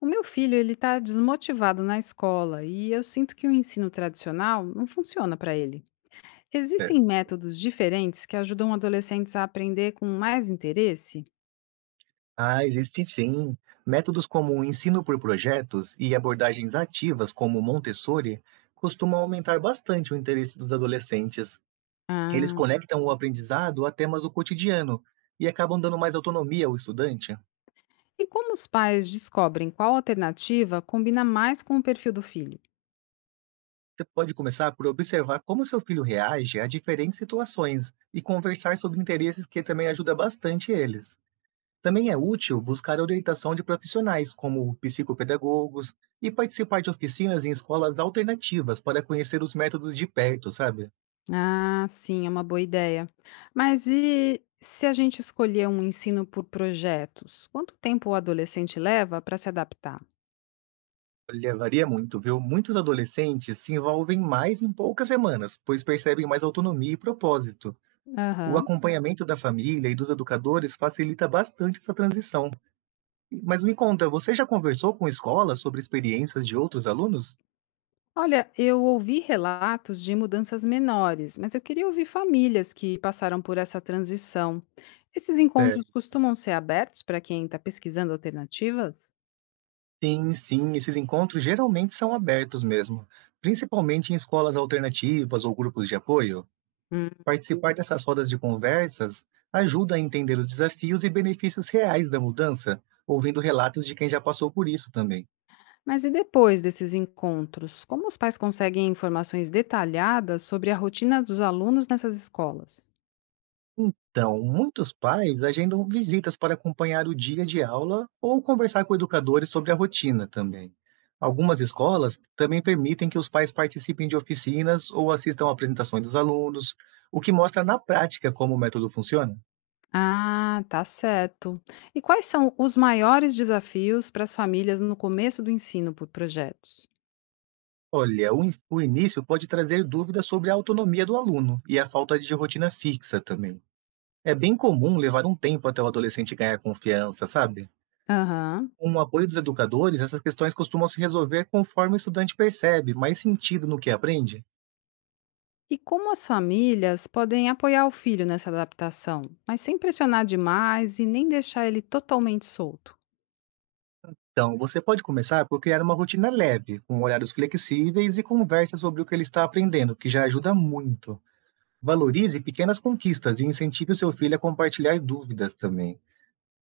O meu filho, ele está desmotivado na escola e eu sinto que o ensino tradicional não funciona para ele. Existem Certo. métodos diferentes que ajudam adolescentes a aprender com mais interesse? Existe sim. Métodos como o ensino por projetos e abordagens ativas, como o Montessori, costumam aumentar bastante o interesse dos adolescentes. Eles Ah. conectam o aprendizado a temas do cotidiano e acabam dando mais autonomia ao estudante. E como os pais descobrem qual alternativa combina mais com o perfil do filho? Você pode começar por observar como seu filho reage a diferentes situações e conversar sobre interesses que também ajuda bastante eles. Também é útil buscar orientação de profissionais, como psicopedagogos, e participar de oficinas em escolas alternativas para conhecer os métodos de perto, sabe? Ah, sim, é uma boa ideia. Mas e se a gente escolher um ensino por projetos? Quanto tempo o adolescente leva para se adaptar? Olha, varia muito, viu? Muitos adolescentes se envolvem mais em poucas semanas, pois percebem mais autonomia e propósito. O Aham. acompanhamento da família e dos educadores facilita bastante essa transição. Mas me conta, você já conversou com escolas sobre experiências de outros alunos? Olha, eu ouvi relatos de mudanças menores, mas eu queria ouvir famílias que passaram por essa transição. Esses encontros É, costumam ser abertos para quem está pesquisando alternativas? sim, sim, esses encontros geralmente são abertos mesmo, principalmente em escolas alternativas ou grupos de apoio. Hum. Participar dessas rodas de conversas ajuda a entender os desafios e benefícios reais da mudança, ouvindo relatos de quem já passou por isso também. Mas e depois desses encontros, como os pais conseguem informações detalhadas sobre a rotina dos alunos nessas escolas? Então, muitos pais agendam visitas para acompanhar o dia de aula ou conversar com educadores sobre a rotina também. Algumas escolas também permitem que os pais participem de oficinas ou assistam a apresentações dos alunos, o que mostra na prática como o método funciona. Ah, tá certo. E quais são os maiores desafios para as famílias no começo do ensino por projetos? Olha, o início pode trazer dúvidas sobre a autonomia do aluno e a falta de rotina fixa também. É bem comum levar um tempo até o adolescente ganhar confiança, sabe? Aham. Com o apoio dos educadores, essas questões costumam se resolver conforme o estudante percebe mais sentido no que aprende. E como as famílias podem apoiar o filho nessa adaptação, mas sem pressionar demais e nem deixar ele totalmente solto? Então, você pode começar por criar uma rotina leve, com horários flexíveis e conversa sobre o que ele está aprendendo, que já ajuda muito. Valorize pequenas conquistas e incentive o seu filho a compartilhar dúvidas também.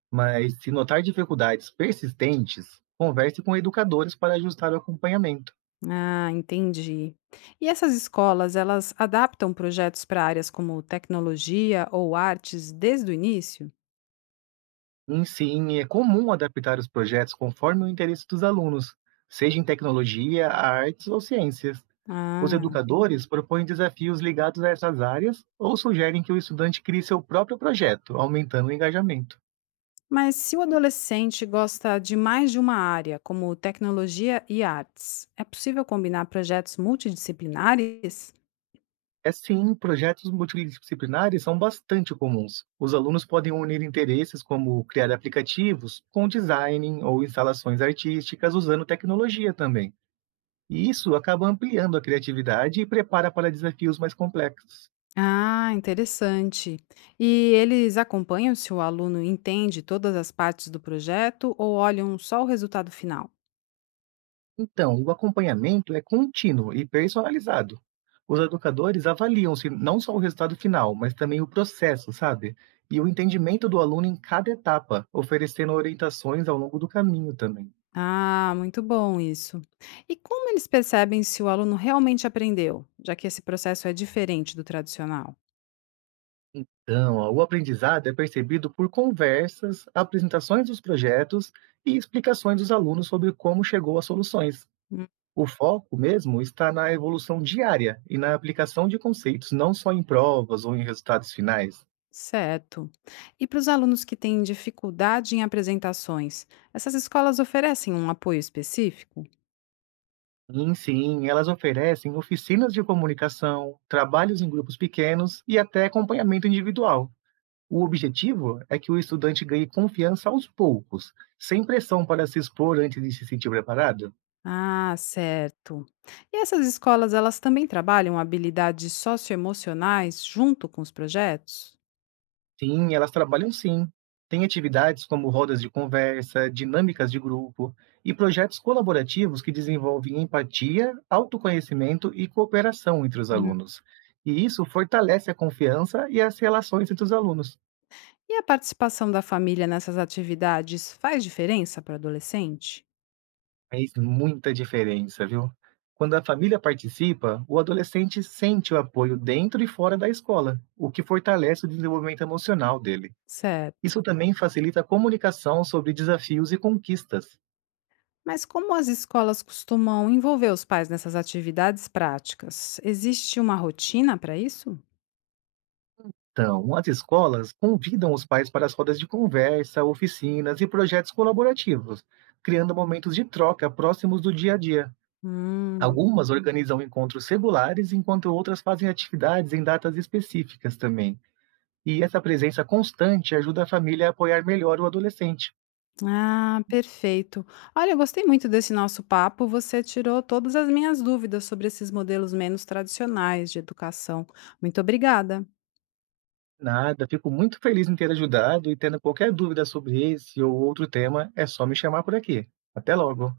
Mas, se notar dificuldades persistentes, converse com educadores para ajustar o acompanhamento. Ah, entendi. E essas escolas, elas adaptam projetos para áreas como tecnologia ou artes desde o início? Sim, sim, é comum adaptar os projetos conforme o interesse dos alunos, seja em tecnologia, artes ou ciências. Os Ah, educadores propõem desafios ligados a essas áreas ou sugerem que o estudante crie seu próprio projeto, aumentando o engajamento. mas se o adolescente gosta de mais de uma área, como tecnologia e artes, é possível combinar projetos multidisciplinares? É sim, projetos multidisciplinares são bastante comuns. Os alunos podem unir interesses como criar aplicativos com design ou instalações artísticas usando tecnologia também. E isso acaba ampliando a criatividade e prepara para desafios mais complexos. Ah, interessante. E eles acompanham se o aluno entende todas as partes do projeto ou olham só o resultado final? Então, o acompanhamento é contínuo e personalizado. Os educadores avaliam se não só o resultado final, mas também o processo, sabe? E o entendimento do aluno em cada etapa, oferecendo orientações ao longo do caminho também. Ah, muito bom isso. E como eles percebem se o aluno realmente aprendeu, já que esse processo é diferente do tradicional? Então, ó, o aprendizado é percebido por conversas, apresentações dos projetos e explicações dos alunos sobre como chegou às soluções. Hum, O foco mesmo está na evolução diária e na aplicação de conceitos, não só em provas ou em resultados finais. certo. E para os alunos que têm dificuldade em apresentações, essas escolas oferecem um apoio específico? Sim, sim, elas oferecem oficinas de comunicação, trabalhos em grupos pequenos e até acompanhamento individual. O objetivo é que o estudante ganhe confiança aos poucos, sem pressão para se expor antes de se sentir preparado. Ah, certo. E essas escolas, elas também trabalham habilidades socioemocionais junto com os projetos? Sim, elas trabalham sim. Tem atividades como rodas de conversa, dinâmicas de grupo e projetos colaborativos que desenvolvem empatia, autoconhecimento e cooperação entre os Hum. alunos. E isso fortalece a confiança e as relações entre os alunos. E a participação da família nessas atividades faz diferença para adolescente? Faz muita diferença, viu? Quando a família participa, o adolescente sente o apoio dentro e fora da escola, o que fortalece o desenvolvimento emocional dele. Certo. Isso também facilita a comunicação sobre desafios e conquistas. Mas como as escolas costumam envolver os pais nessas atividades práticas? Existe uma rotina para isso? Então, as escolas convidam os pais para as rodas de conversa, oficinas e projetos colaborativos, criando momentos de troca próximos do dia a dia. Hum. Algumas organizam encontros regulares, enquanto outras fazem atividades em datas específicas também. E essa presença constante ajuda a família a apoiar melhor o adolescente. Ah, perfeito. Olha, eu gostei muito desse nosso papo. Você tirou todas as minhas dúvidas sobre esses modelos menos tradicionais de educação. Muito obrigada. Nada, fico muito feliz em ter ajudado e tendo qualquer dúvida sobre esse ou outro tema, é só me chamar por aqui. Até logo!